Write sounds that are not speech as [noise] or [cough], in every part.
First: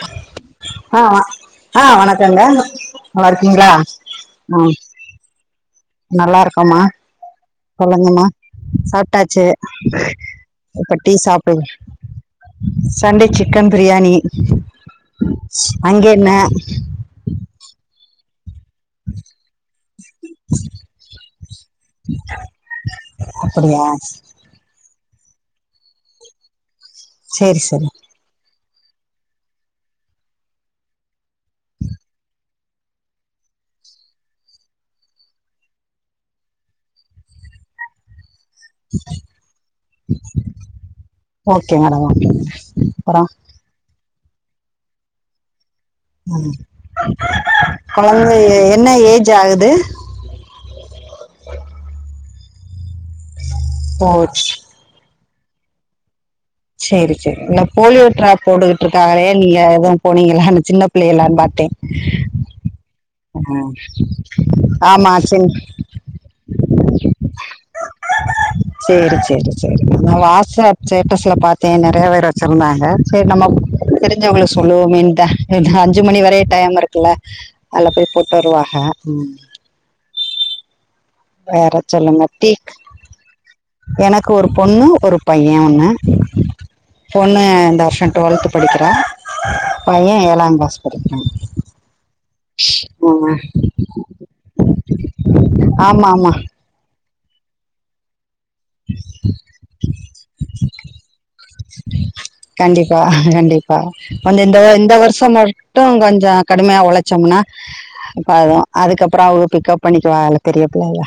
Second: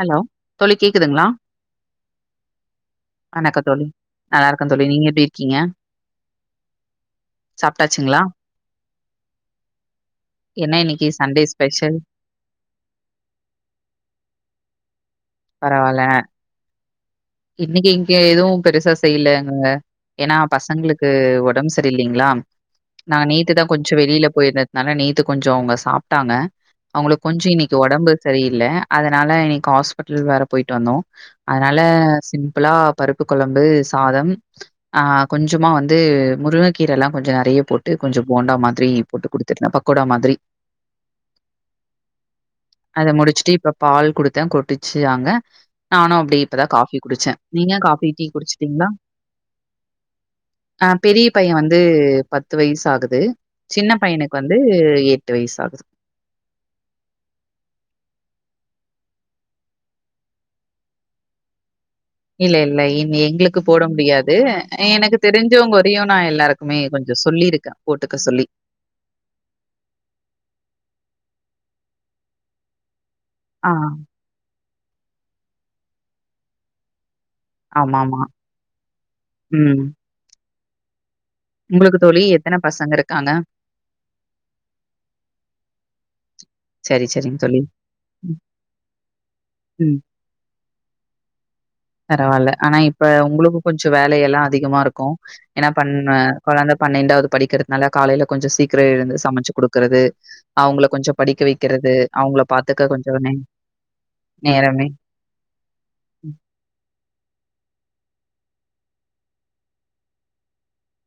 Hello தோழி ஆ வ கேக்குதுங்ளா ஆ வணக்கங்க நல்லா வணக்கோ இருக்கீங்களா தோழி நல்லாருக்கோ தோழி நீங்க எப்டி இருக்கீங்க நல்லாருக்கோமா சாப்ட்டாச்சுங்களா சொல்லுங்கம்மா சாப்ட்டாச்சு என்ன இப்ப இன்னைக்கு டீ சண்டே சாப்ட்டு ஸ்பெஷல் சண்டே சிக்கன் பிரியாணி பரவால்ல அங்க என்ன இன்னைக்கு இங்க எதுவு பெருசா செய்யலங்க ஏனா பசங்களுக்கு ஒடம் சரில்லங்ளா நா நேத்துதா அப்படியா கொஞ்சோ வெளில போயிருந் தனால நேத்து கொஞ்சோ அவுங்க சாப்ட்டாங்க அவுங்களுக்கு கொஞ்சோ சேரி இன்னைக்கு சரி ஒடம்பு சரியில்ல அதனால இன்னைக்கு ஆஸ் பிட்டல் வேற போயிட்டு வந்தோ அதனால சிம்பிளா பருப்பு குழம்பு சாதம் ஆ கொஞ்சமா வந்து முருங்கக்கீரல்லா கொஞ்ச நெறைய போட் டு கொஞ்ச போண்டா மாதிரி போட்டு குடுத்துருந்தே பக்கோடா மாதிரி [unintelligible] அத அப்பறோ முடிச்சுட்டு இப்ப பால் குடுத்தே கொட்டுச்சு ஆங்க நானு அப்டியே இப்பதா காஃபி குடிச்சே நீங்க காஃபி டீ கொழந்த குடிச்சிட்டிங்ளா என்ன ஏஜ் ஆகுது ஆ பெரிய பைய வந்து பத்து வயசு ஆகுது சின்ன ஓ பையனுக்கு வந்து எ ட்டு வயசு ஆகுது சேரி சேரி இல்ல போலியோ ட்ராப் போட்டுக்கிட்டு இருக்காகளே நீங்க எது போனீங்ளா அன சின்ன பிள்ளைகள்லா பாத்தே இல்ல இல்ல இனி எங்களுக்கு போட முடியாது ஆமா எனக்கு சின் தெரிஞ்சவங்க வரையு நா எல்லாருக்குமே கொஞ்ச சொல்லிருக் க போட்டுக்க சொல்லி சேரி சேரி சேரி நா வாட்ஸ்அப் ஸ்டேட்டஸ்ல பாத்தே நெறைய வேரு வச்சிருந்தாங்க சேரி நம்ம ஆ தெரிஞ்சவங்களுக்கு சொல்லுவமேன் தா ஏன்னா அஞ்சு மணி வரைய டைம் இருக்குல்ல அதுல போய் ஆமாமா. போட் வருவாக ம் வேற உங்களுக்கு தோழி சொல்லுங்க எத்தன டீக் பசங்க இருக்காங்க? எனக்கு ஒரு பொண்ணு ஒரு பைய ஒன்னு சரி, சரிங்க பொண்ணு தோழி. இந்த வர்ஷ ம், டுவெல்த் படிக்கிறா ம். பைய ஏழா கிளாஸ் [inaudible] பரவாயில்ல ஆனா இப்ப உங்ளோக்கு கொஞ்ஜோம் வேல எல்லாம் அதிகமா இருக்கும் என்னா ஆமா ஆமா பண்ண ஆமா குழந்த பன்னெண்டாவது படிக்குது நல்லா காலையில கொஞ்ஜோம் சீக்கிரம் எழுந்து சமச்சு கொடுக்குறது அவங்கள கொஞ்ஜோம் படிக்க வெக்கிறது கண்டிப்பா கண்டிப்பா அந்த இந்த நேரமே இந்த வருஷம் இப்ப மட்டும் ம். கொஞ்ஜோம் கடுமையா உழச்சோம்னா அப்ப அதான் அதுக்கப்புறோம் அவுங்க பிக்கப்பண்ணிக்குவா அவ பெரிய பிள்ளையில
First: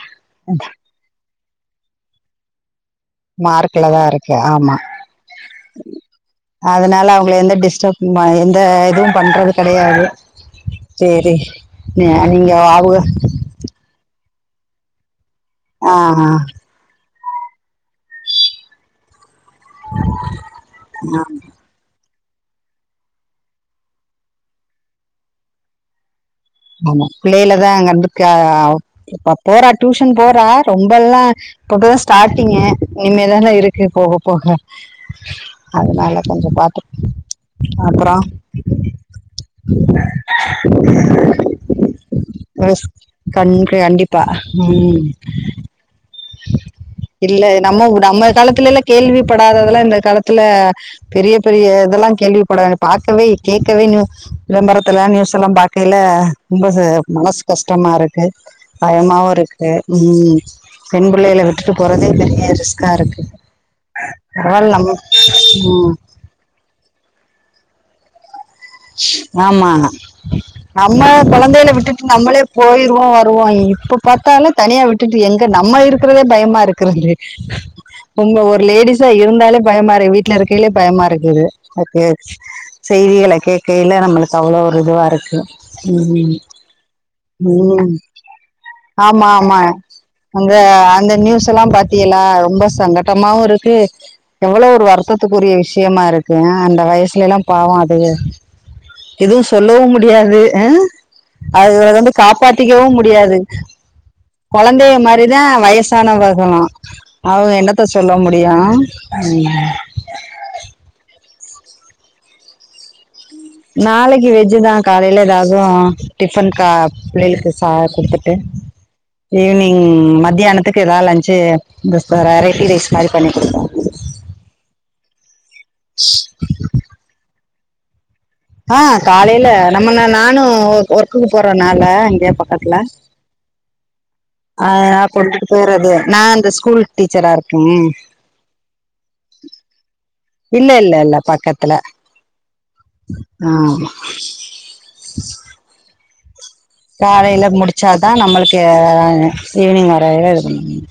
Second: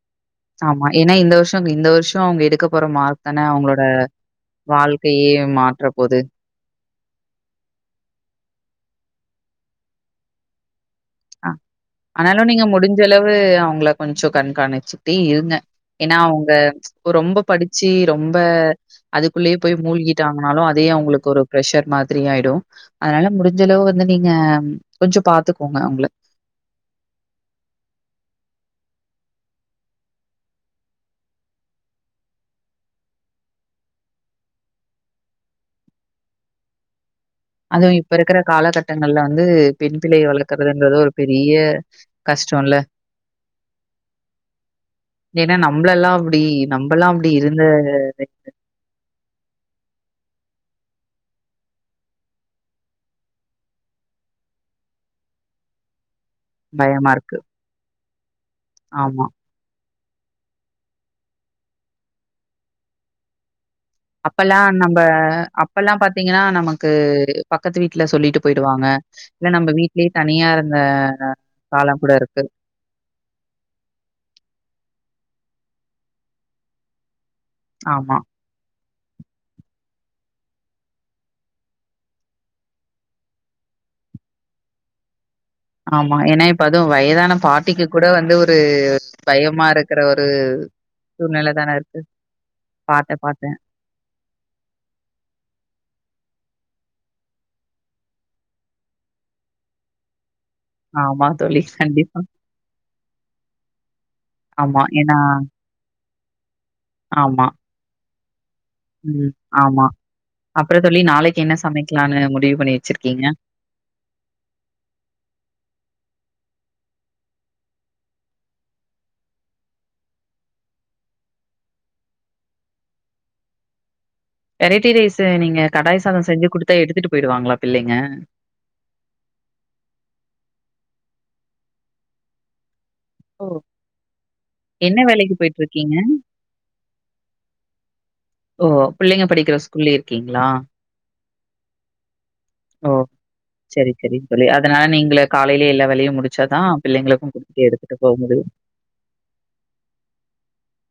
ஆமா ஏன்னா இந்த வருஷோம் இந்த வருஷோம் அவங்க எடுக்க போற மார்க் தான அவுங்களோட மார்க்ல தா இருக்கு ஆமா வாழ்க்கையே மாற்ற போது அதனால அவுங்கள எந்த டிஸ்டர்பு எந்த இதுவும் பண்றது கெடயாது சேரி நீங்க வாவு அவுங்கள கொஞ்ஜோம் கண்காணிச்சுட்டே இருந்தன் ஆ ஏன்னா அவுங்க ரொம்ப படிச்சு ரொம்ப அதுக்குள்யே போய் மூழ்கிட்டாங்கனாலும் அதே அவுங்களுக்கு ஒரு பெஷர் மாதிரி த்றீ ஆயிடு அதனால முடிஞ்சளவு வந்து நீங்க கொஞ்ஜோம் பாத்துக்கோங்க அவுங்கள ஆமா பிள்ளையிலதான் வந்து இப்ப போறா டியூஷன் போறா ரொம்பல்லாம் இப்பதா ஸ்டாட்டிங்கு இனிமேதாங்க இருக்கு போக போக அதனால கொஞ்ஜோ பாத்துப்போ அதுவும் இப்ப இருக்குற காலகட்டங்கள்ல வந்து பெண் பிள்ளய வளர்க்கறதுன்றது ஒரு பெரிய கஷ்டம்ல. யஸ் கண் கண்டிப்பா ம் ஏன்னா நம்மள எல்லாம் அப்டி நம்மல்லாம் அப்டி இருந்துல்ல கேள்வி படாதது எல்லாம் இந்த காலத்துல பெரிய பெரிய இதெல்லாம் கேள்விப்படாத பாக்கவே கேக்கவே இன்னும் விளம்பரத்துல நியூஸ் எல்லாம் பாக்கைல ரொம்ப பயமா இருக்கு. மனசு கஷ்டமா இருக்கு ஆமா. பயமாவும் இருக்கு ம் பெண் பிள்ளையள விட்டுட்டு போறதே பெரிய ரிஸ்கா இருக்கு பரவால்ல அப்பெல்லாம் நம்ம நம்ப ம் அப்பபெல்லாம் பாத்தீங்கன்னா நமக்கு பக்கத்து வீட்டுல சொல்லிட்டு போயி்டுவாங்க இல்ல நம்ப ஆமா வீட்லயே தனியா இருந்த காலம் கூட இருக்கு போயிருவோம் வருவோம் இப்ப பாத்தாலும் தனியா விட்டுட்டு எங்க நம்ம இருக்குறதே பயமா இருக்குறது ஆமா, இங்க ஒரு லேடிஸ் வீட்ல இருந்தாலே பயமா இருக்கு வீட்ல இருக்கேலே பயமா இருக்குது செய்திகள கேட்க கையில நம்மளுக்கு அவ்ளோவு ஒரு இதுவா இருக்கு ஆமா ம் ஏனா இப்ப அதுவும் வயதான பாட்டிக்கு ம் கூட வந்து ஒரு பயமா இருக்கு அங்க அந்த நியூஸ் எல்லாம் இருக்கு. பாத்தீகளா ரொம்ப பாத்தேன், சங்கட்டமாவு பாத்தேன். இருக்கு எவ்வளோவு ஒரு வருத்தத்துக்குரிய விஷயமா இருக்கு அ அந்த வயசுல எல்லா பாவோம் அது எதுவும் சொல்லவும் முடியாது ம் ஆமா தோழி, அதுல வந்து கண்டிப்பா. காப்பாத்திக்கவும் முடியாது ஆமா. குழந்தைக ஏன்னா மாதிரிதான் வயசானவகளும் ஆமா. அவங்க என்னாத்த சொல்ல முடியோம் ம் ம் ஆமா அப்றோ தோழி நாளைக்கு என்ன சமைக்கலான்னு முடிவு பண்ணி வச்சிருக்கீங்க நாளைக்கு வெஜ்ஜுதான் காலையில ரசோம் டிஃபன்க்கு பிள்ளைகளுக்கு சா கொடுத்துட்டு ஈவினிங் மத்தியானத்துக்கு ஏதாது லன்சு வெரைட்டி ரைஸ் மாரி பண்ணி கொடுப்போ வெரைட்டி ரைஸ்சு நீங்க கடாய் சாதோ செஞ்சு கொடுத்தா எடுத்துட்டு போயிடுவாங்களா பிள்ளைங்க ஆ காலையில நம்ம நானு ஒ ஒர்க்குக்கு போறனால இங்க பக்கத்துல ஓ அ என்ன வேலைக்கு கொண்டுட்டு போறது போயிட்டுருக்கீங்க? நா அந்த ஸ்கூல் டீச்சரா இருக்கேன் ஓ பிள்ளைங்க படிக்கிற ஸ்கூல்லே இருக்கீங்களா இல்ல இல்ல இல்ல பக்கத்துல ஓ ஆ செரி செரி தோழி அதனால நீங்ளே காலையிலயே எல்லா வேலையு முடிச்சாதா காலையில முடிச்சாதா நம்மளுக்கு ஈவினிங் வர இது பண்ண முடியு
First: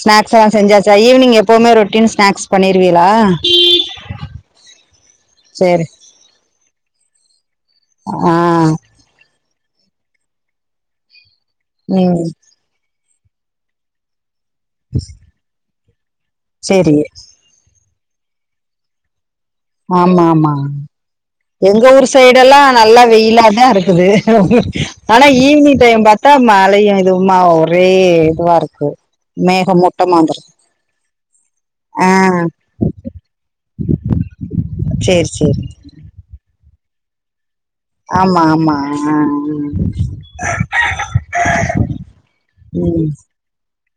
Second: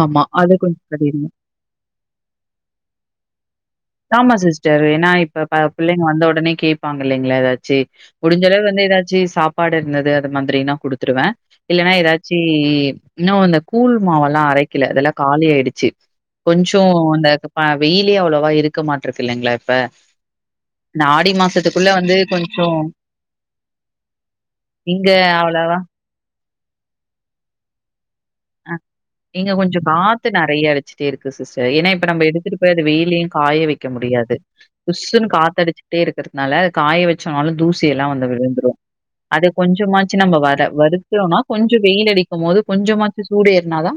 ஆமா. ஸ்நாக்ஸ்ல்லா அது கொஞ்சம் செஞ்சாச்சா கடினம். ஈவினிங் எப்வுமே ரொட்டின் ஸ்நாக்ஸ் பண்ணிருவீங்கலா ஆமா சிஸ்டர் ஏன்னா இப்ப பிள்ளைங்க வந்த உடனே கேப்பாங்க இல்லைங்களா ஏதாச்சு சி முடிஞ்சளவு ஆ வந்து ஏதாச்சு சாப்பாடு இருந்தது அது மாதிரில்லா குடுத்துருவே இல்லன்னா ம் ஏதாச்சு இன்னு இந்த கூழ் மாவெல்லா அரைக்கல அதெல்லா காலி ஆயிடுச்சு கொஞ்சோ சேரி அந்த வெயிலே அவ்ளவா இருக்க மாட்டிருக்குது இல்லைங்களே ஆமா ஆமா ஆடி மா எங்க ஊர் சைடெல்லா நல்லா வெயிலாதா இருக்குது இங்க ஆனா அவ்வளவா ஈவினிங் டைம் பாத் தா மலையு இதுவுமா ஒரே இதுவா அ இருக்கு இங்க மேக கொஞ்ச மூட்டமா காத்து வந்துருக்கு நெறைய வச்சுட்டே இருக்கு சிஸ்டர் ஏன்னா இப்ப ஆ நம்ம எடுத்துட்டு போய் அது வெயிலயு காய வைக்க முடியாது புஸ்சுன்னு சேரி சேரி காத்தடிச்சிட்டே இருக்கறதுனால காய வச்சோனாலு தூசி எல்லா வந்து ஆமா விழுந்துடு ஆமா ஆ அத கொஞ்சமாச்சு நம்ம வர வருக் விட்றனு கொஞ்ச வெயிலடிக்கு போது கொஞ்சமா ம் சூடு ஏருனாதா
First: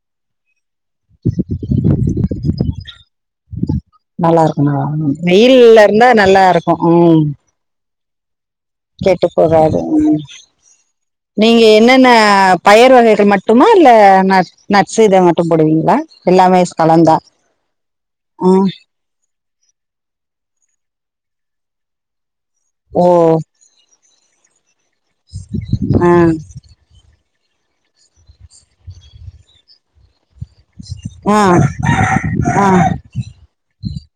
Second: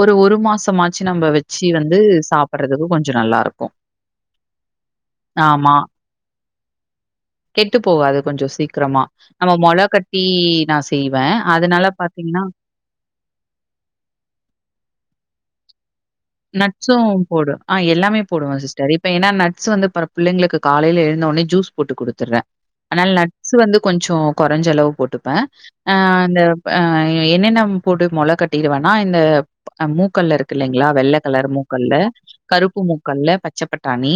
ஒரு ஒரு மாசமாச்சு நம்ம வச்சு வந்து சாப்ட துக்கு கொஞ்சோ நல்லா இருக்கு நல்லா இருக்கு நல்லா இருக் ஆமா. வெயில்ல இருந்தா நல்லா இருக்கு ம் கெட்டு போவாது கொஞ்ச சீக் க்கிரமா கெட்டு நம்ம போகாது மொள ம் கட்டி நான் செய்வேன் நீங்க அதனால என்னென்ன பாத்தீங்கன்னா பயர் வகைகள் மட்டுமா இல்ல நடஸ்ஸு இதை மட்டும் போடுவீங்களா எல்லாமே கலந்தா நட்சும் போடு ஆ எல்லாமே போடுவே ம் சிஸ்டர் இப் ஏன்னா நட்ஸ் வந்து பற பிள்ளைங்க காலைல எழுந்தோன உடனே ஜூஸ் போட்டு கொடுத்துடுவே ஓ அதனால நட்ஸ் வந்து கொஞ்சோ குறஞ்ச அளவு போட்டுப்பே ஆ அந்த அ என்னென்ன போட்டு மொள கட்டிடுவேனா இந்த மூக்கல்ல இருக்கு இல்லைங்களா வெள்ள வெள்ள மூக்க கலர் ஆ மூக்கல்ல ஆ கருப்பு மூக்கல்ல பச்சபட்டாணி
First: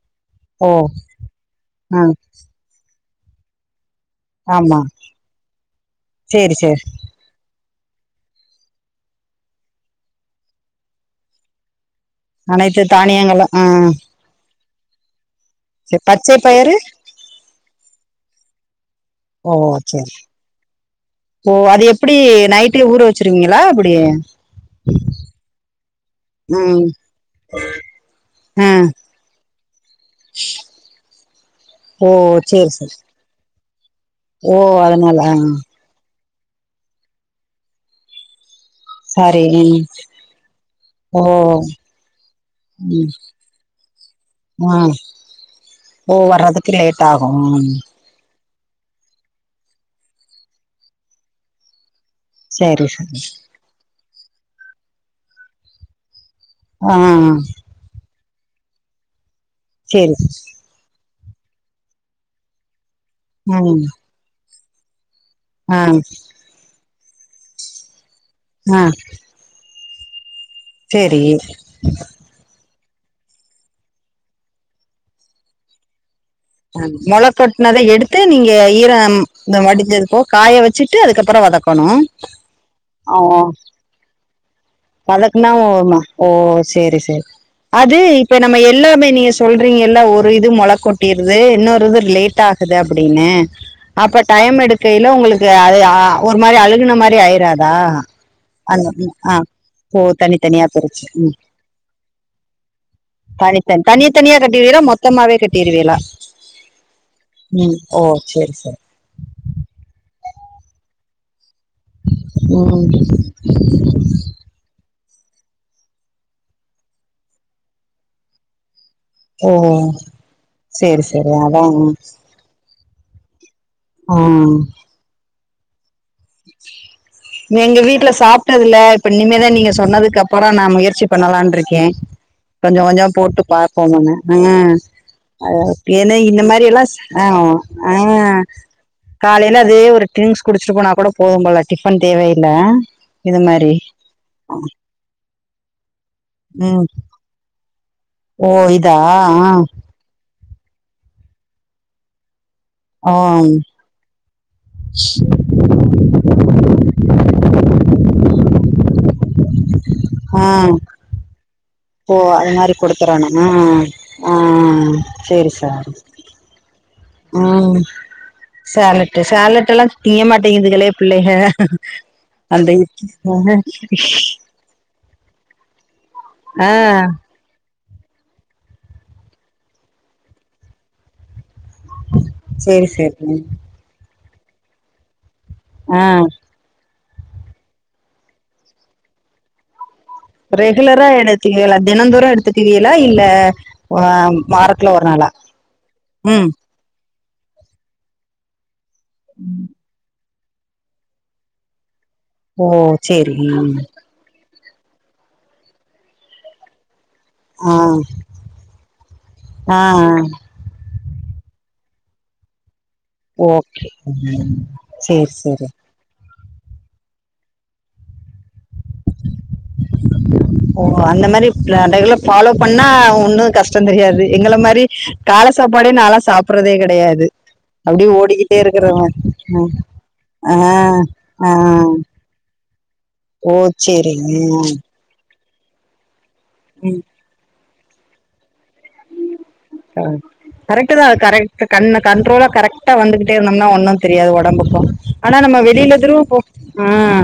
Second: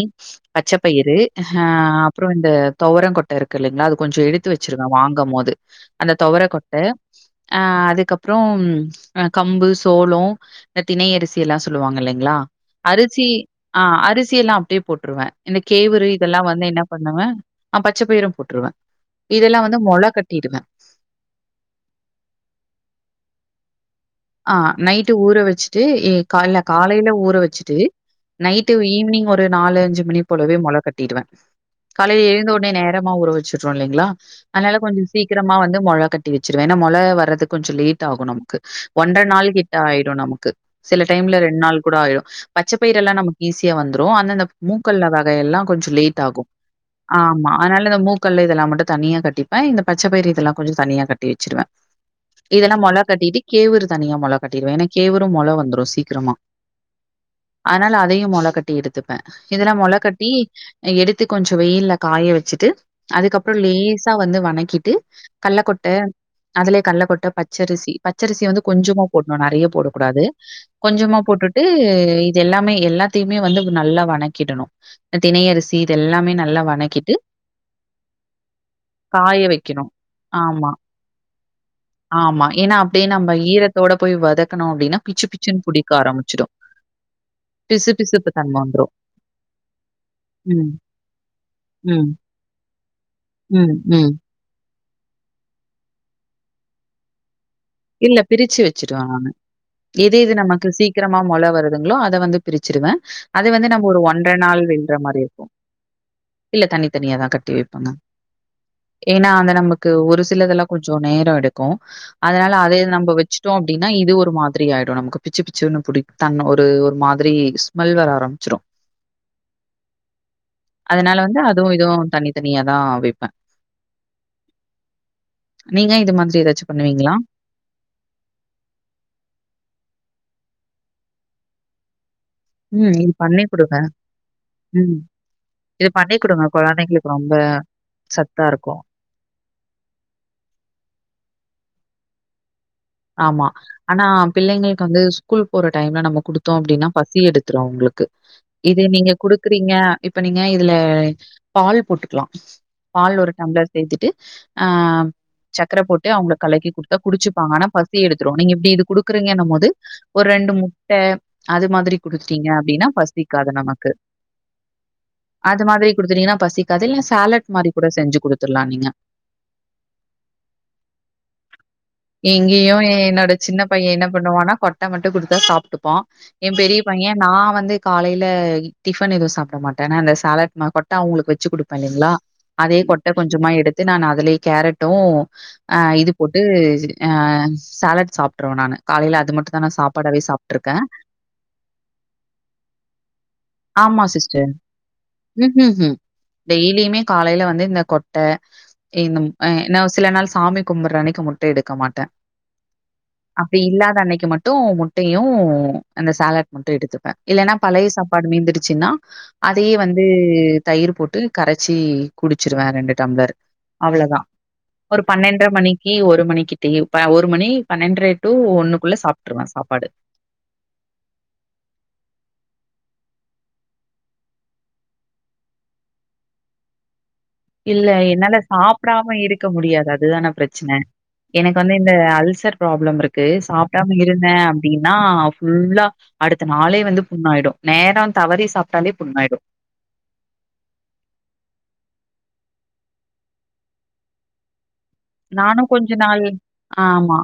பச்ச ஓ பயிரு ஆ அப்றோ இந்த துவர கொட்ட இருக்கு இல்லைங்களா அது கொஞ்ச எடுத்து ஆமா வச்சிருங்க வாங்கு போது அந்த துவர சேரி கொட்ட சேரி அ அதுக்கப்புற கம்பு சோளோ இந்த தினை அரிசி எல்லா சொல் வாங்க இல்லங்களா அனைத்து அரிசி தானியங்களு ஆ அரிசி எல்லா அப்டியே போட்ருவே இந்த சேரி கேவுரு பச்சை இதெல்லா வந்து பயிறு என்ன பண்ணுவ ஆ பச்சப்பயிரு போட்டுருவே ஓ ஓகே அது எப்டி நைட்டே ஊற வச்சிருவீங்களா எப்டி ஆ நைட்டு ஊற வச்சுட்டு இல்ல ம் காலையில ஊற வச்சுட்டு ஆ நைட்டு ஈவினிங் ஒரு நாலு அஞ்சு மணி போலவே மொள கட்டிடுவே ஓ காலையில சேரி எழுந்தோன சேரி நேரமா ஊற வச்சுருவோ இல்லைங்களா ஓ அதனால கொஞ்ச ஆ சீக்கிரமா வந்து மொள கட் டி வச்சுருவே ஏன்னா மொல வர்றது கொஞ்ச லேட் ஆகு நமக்கு ஒன்றரை சரி நாள் கிட்ட ம் ஆயிடும் நமக்கு சில ஓ டைம்ல ரெண்டு நாள் கூட ஆயிடும் பச்சை ம் பயிரெல்லாம் நமக்கு ஈஸியா வந்துரும் ஆனா இந்த ஆ மூக்கள் வகையெல்லாம் கொஞ்சம் ஓ லேட் ஆகும் வர்றதுக்கு லேட் ஆகு ஆமா அதனால இந்த மு முக்கல் இதல்லாம் மட்டும் தனியா கட்டிப்பேன் இந்த பச்ச பயிற இதல்லா கொஞ்சம் தனியா கட்டி வச்சுடுவேன் இதெல்லாம் சேரி மொள சரி சரி கட்டிட்டு கேவுரு தனியா மொள கட்டிடுவேன் ஏன்னா கேவுரு மொள வந்துடும் சீக்கிரமா ஆ ஆனா அதையும் மொள கட்டி எடுத்துப்பேன் இதெல்லாம் மொளை சேரி கட்டி எடுத்து கொஞ்சம் வெயில்ல காய வச்சுட்டு அதுக்கப்புறம் ம் லேசா வந்து வணக்கிட்டு கல்ல ஆ கொட்டை அதுலயே கல்ல கொட்டை பச்சரிசி பச்சரிசி வந்து ஆ கொஞ்சமா போட்னோ நெறிய போடக்கூடாது கொஞ்சமா சேரி போட்டுட்டு இது எல்லாமே எல்லாத்தியுமே வந்து நல்லா வணக்கிடணு தினை அரிசி இது எல்லாமே நல்லா வணக்கிட்டு மொளக்கட்னத எடுத்து நீங்க ஈரம் காய வைக்கணும். வடிஞ்சதுபோ காய ஆமா, வச்சுட்டு அதுக்கப்பறோ வதக்கணு ஆமா ஏனா அப்டே நம்ப ஈரத்தோட போய் வதக் வதக்னா ஓமா ஓ சேரி சேரி பிசு அது பிசுப்பு இப்ப தன்ம நம்ம வந்துரும். எல்லாமே நீங்க சொல்றிங்கல்ல ஒரு இது மொள ம், கொட்டிருது இன்னொரு இது ம், லேட்டா குது அப்புடின்னு ம், ம். அப்ப டைம் எடுக்கைல உங்குளுக்கு அது ஆ ஒரு மாரி அழுகுன மாரி ஆய்றாதா தா இல்ல பிரிச்சு அன் வச்சுருவேன் ம் நானு. அ எது எது நமக்கு சீக்கிரமா மொள வருதுங்ளோ அத வந்து பிரிச்சிருவே அது வந்து நம்ம ஒரு ஒன்றர நாள் வெல்றோ த்தமாவே கட்டிருவேலா ம் ஓ சேரி சரி ஏனா அந்த நமக்கு ஒரு சிலதெல்லா கொஞ்சோ நேரோ எடுக்கோ அதனால அதேத ம் நம்ம வெச்சுட்டோ அப்டின் இது ஒரு மாதிரி ஆய்டு நமுக்கு பிச்சு பிச்சுன்னு புடிக் தன் ஒரு மாதிரி ஸ்மெல் வர ஆரம்ச்சிரோ ஓ சேரி அதனால சேரி வந்து அதா அதுவு இதுவு ம் தனி தனியாதா வெப்பே ஆ நீங்க இது மாதிரி ஏதாச்சு பண்ணுவிங்ளா எங்க வீட்ல சாப்ட்டதுல இப்ப இனிமேதா நீங்க சொன்னதுக்கு அப்பறோ நா முயற்சி பண்ணலான்ருக்கே கொஞ்சோ ம். கொஞ்சோ இது போட்டு பண்ணி குடுங்க. பாப்போங்கன்னு ம். ஆ அதா இது ஏனா பண்ணி இந்த குடுங்க. மாரி எல்லா குழந்தைங்களுக்கு ஆ ரொம்ப ஆ சத்தா இருக்கும். காலையில அதே ஒரு ட்ரிங்க்ஸ் குடிச்ட்டு போனா கூட போதும் போல டிஃபன் தேவயில்ல ஆமா ஆனா பிள்ளைங்கள்க் வந்து ஸ்கூல் போற டைம்ல நம்ம குடுத்தோ அப்டினா ம் பசி எடுத் த்ரோ அவ்ங்ளுக்கு ஓ இது இதா நீங்க ஆ குடுக்குறிங்க இப்ப நீங்க இதுல பால் போட்டுக்லா பால் ஓ ஒரு டம்ளர் சேத்துட்டு ஆ சக்ரப் போட்டு அவுங்ளுக்கு கலக்கி குடுத்தா குடிச்சுப்பாங்க ஆனா பசி எடுத்ரு நீங்க இப்டி இது குடுக்றீங்கன்னுமோது ஒரு ஆ ரெண்டு முட்ட அது மாதிரி ஓ குடுத்துட்டிங்க அது மாரி அப்டின்னா குடுத்துறணு ஆ பசிக்காது நமக்கு ஆ சேரி அது மாதிரி சார் குடுத்துட்டிங்கன்னா பசிக் கதெல்லாஸ் ம் சேலட்டு் சோலட் எல்லா திங்க மாட்டேங்குதுகளே பிள்ளைஹ இங்கேயு என்னோட சின்ன பையன் என்ன பண்ணுவானா கொட்ட மட்டு குடுத்தா சாப்ட்டுப்பான் என் ஆ பெரிய பையன் நா வந்து காலைல டிஃபன் எதுவு சாப்ட மாட்ட நா இந்த த சாலட் ம கொட்ட அவுங்ளுக்கு வெச்சு குடு பல்லிங்ளா அதே சேரி கொட்ட சேரி கொஞ்சமா எடுத்து நா அதுலயே கேரட்டும் ஆ இது போட்டு் சோலட் சாப்ட்டுருவே நானு காலைல அது மட்டு தா நா சாப்பாடாவே சாப் ரெகுலரா எடுத்துகுவியலா தினம்தோரு எடுத்துக்குவீயலா இல்ல வா ஆமா சிஸ்டர். வாரத்ல ஒரு நாளா ம் காலைல வந்து இந்த கொட்ட ஏ இந்த சில நாள் சாமி கும்புற அன்னிக்கு முட்ட எடுக்க மாட் ட ஓ சேரி அப்டி ம் இல்லாத அன்னைக்கு மட் ட்டு முட்டயு அந்த சாலாட் மட்டு எடுத்துப்பே இல்லன்னா ஆ பழைய சாப்பாடு மீந்துருச்சுன்னா அதயே ஆ வந்து தயிரு போட்டு கரச்சி குடிச்சிருவே ரெண்டு டம்ளர் ஓகே அவ்ளதா ம் ஒரு சேரி பன்னெண்ட்ர சேரி மணி கி ஒரு மணிக்கி டீ ஒரு மணி பன்னெண்ட்ர டூ ஒண்ணுக்குள்ள சாப்ட்ருவே சாப்பாடு ஓ அந்த மாரி ரெகுலர் ஃபாலோ பண்ணா ஒன்னு கஷ்டோ தெரியாது எங்கள மாரி கால சாப்பாடே நா லா சாப்பறதே கெடயாது இல்ல என்னால சாப்டாம இருக்க ம் முடியாது அதுதான ஆ பிரச்சன ஆ எனக்கு வந்து இந்த அல்சர் ப்ராப்ளம் இருக்கு ஓ சாப்பிடாம சேரிங்க இருந்தே அப்டின்னா ஃபுல்லா அடுத்த நாளே ம் வந்து புண்ணாயிடு நேரோ தவறி சாப்ட்டாலே புண்ணாயிடு ஆ கரெக்ட தா கரெக் கண் கண்ட்ரோலா கரெக்டா வந்துகிட்டே இருந்தோம்னா ஒன்னு தெரியாது உடம்புக்கு ஆனா நம்ம நானும் கொஞ்ச வெளியில எதிர நாள் போ ஆ ஆமா.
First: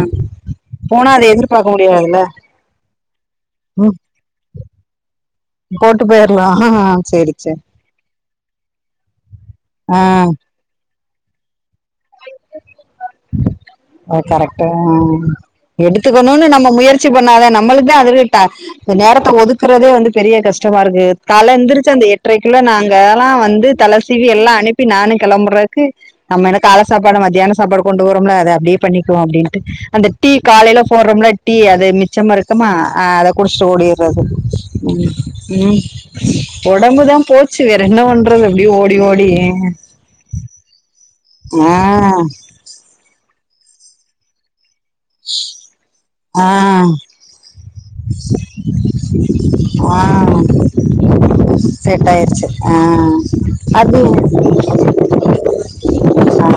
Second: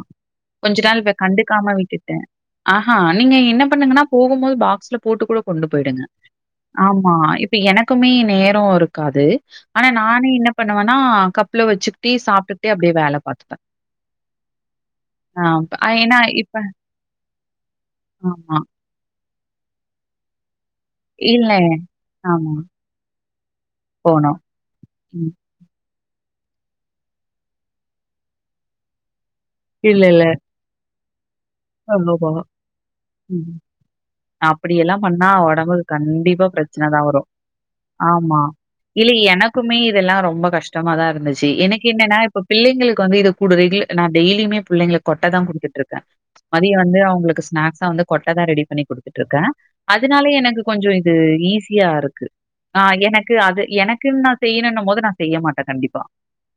போனா அதை எதிர்பார்க்க முடியாதுல ஆ ஆ நீங்க என்ன பண்ணுங்கன்னா போகும் போது பாக்ஸ்ல போட்டுக் கூட கொண்டு போயிடுங்க போட்டு போயிரலா ஆமா சேரி இப்ப சேரி எனக் குமே நேரோ இருக்காது ஆனா ஆ நானே என்ன பண்ணுவேன்னா கப்புல வச்சுக்கிட்டே சாப்ட்டு அப்டியே வேல பாத்துப்பே அ கரெக்ட் அ ஏன்னா எடுத்துக்கணும்னு இப்ப நம்ம முயற்சி பண்ணாத நம்மளுக்கு அதுதா அட்ட ஆமா. இந்த நேரத்த ஒதுக்குறதே வந்து பெரிய கஷ்டமா இருக் கு இல்ல. கால்ல எந்திரிச்சு அந்த எட்டரை ஆமா. கூள்ள நாங்கல்லா வந்து தலசிவி போணும். எல்லா அனுப்பி நானு ம். கிளம்பறே க்கு நம்ம என்ன கால சாப்பாடு மத்தியான சாப்பாடு கொண்டு போரோம்ல அத அப்டியே பண்ணிக்களா அப்டின்ட்டு இல்ல, அந்த இல்ல. டீ காலையில போடுறோம்ல டீ அது மிச்சமா இருக்கமா ஆ அத ம். குடிச்சிட்டு ஓடிறது அப்படியெல்லாம் ம் பண்ணா ம் உடம்புக்கு கண்டிப்பா பிரச்சனை தான் ஒடம்புதா வரும். போச்சு வேற என்ன பண்றது அப்டியே ஓடி ஓடி அ இது எல்லா ரொம்ப கஷ்டமா தா இருந்துச்சு எனக்கு ஆ எனன்னா இப்ப புள்ளைங்களுக்கு வந்து இதகுடுற ரே நா டெய்லியுமே புள்ளைங்க கொட்ட தா குடுத்துட்டு இருக்கே ஆ மதிய வந்து அவுங்களுக்கு ஸ்நாக்ஸ்ஸா வந்து கொட்டை தா ரெடி பண்ணி குடுத்துட்டு இருக்கே அதனால ஆ எனக்கு கொஞ்சோ இது ஈஸ் சியா செட் இருக்கு ஆயிருச்சு ஆ எனக்கு அது எனக்குன்னு நா செய்யணும்ன்னு போது நா செய்ய மாட்டே கண்டிப்பா ஆ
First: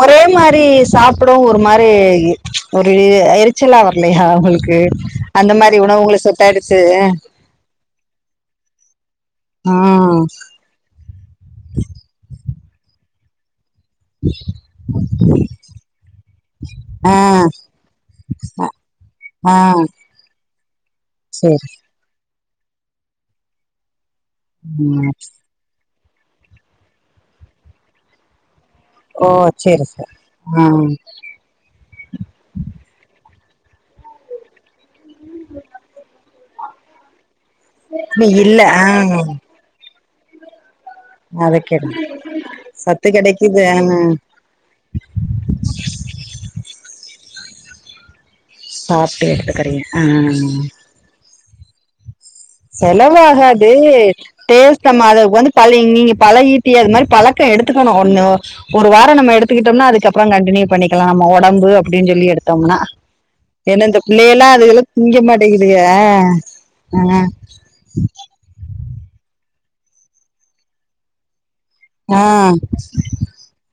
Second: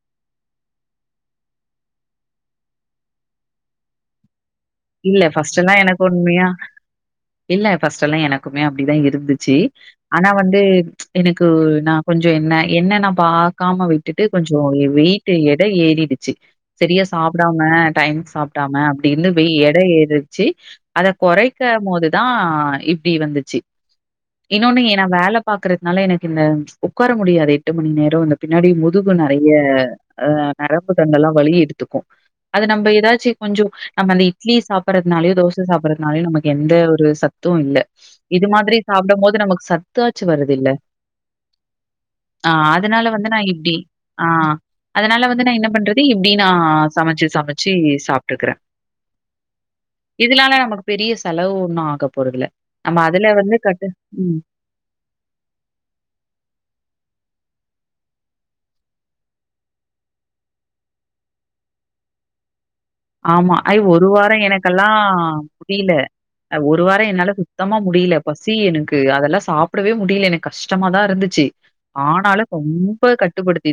ஒரே மாரி சாப்பிடவு ஒரு மாரி ஒரு எரிச்சலா வரலையா உங்களுக் கு இல்ல அந்த மாரி ஃபர்ஸ்ட்டெல்லாம் எனக்கு உணவுகள உண்மையா செட்டாயிடுச்சு இல்ல ஃபர்ஸ்ட் எல்லா எனக்குமே அப்டிதா இருந்துச்சு ம் ஆனா வந்து எனக்கு நா கொஞ்சோ என்ன என்ன நா பாகக்காம விட் டுட்டு கொஞ்சோ வெயிட்டு எட ஏறிடுச்சு செரியா ஆ சாப்பிடாம டைம் சாப்பிடாம அப்டி இருந்து ஆ எட ஏறிருச்சு அத குறைக்க சேரி போதுதா இப்டி வந்துச்சு இன்னொன்னு எ நா ம் வேல பாக்கறதுனால எனக்கு இந்த உக்கார முடியாது எட்டு மணி நேரோ இந்த பின்னாடி மு துகு ஓ நெறைய சேரி சேரி அ ஆ நரம்பு தண்டெல்லா வலி எடுத்துக்கு அது நம்ம ஏதாச்சு கொஞ்சோ நம்ம இந்த இட்லி சாப்பிடறதுனாலயோ தோசை சாப்பிடறதுனாலயோ நமக்கு எந்த ஒரு சத் து இல்ல இது இல்ல மாதிரி ஆ சாப்டும் போது நமக்கு சத்தாச்சு வருது இல்ல அத கேளுங்க ஆ சத்து அதனால வந்து நா கெடைக்குது ஆ இப்டி ஆ அதனால வந்து நா என்ன பண்றது இப்டி நா சமைச்சு சமைச்சு சாப்ட்டுகிறே சாப்ட்டு எடுத்துக்கிறீங்க இதுனால நமக்கு பெரிய செலவு ஒண்ணு ஆக போறதுல நம்ம அதுல வந்து கட்டு ம் கமா அதுக்கு வந்து பழ நீங்க பழகிட்டியே அது மாரி பழக்கம் எடுத்துக்கணு ஒண்ணு ஒரு வாரோ நம்ம எடுத்துக்கிட்டோம்னா அதுக்கப்றோ கண்டினியூ பண்ணிக்கலா நம்ம ஒடம்பு அப்டின்னு சொல்லி எடுத்தோம்னா ஆமா ஐ ஏன்னா இந்த ஒரு வாரோ பிள்ளைகல்லா அதுகல்லா எனக்கெல்லா திங்க மாட்டேங்குதுக முடில ஒரு வாரோ என்னால சு த்தமா முடியல பசி எனக்கு அதெல்லா சாப்பிடவே முடியல எனக்கு கஷ்டமாதா இருந்துச்சு ஆ ஆனாலு ஆ ரொம்ப கட்டுப்படுத்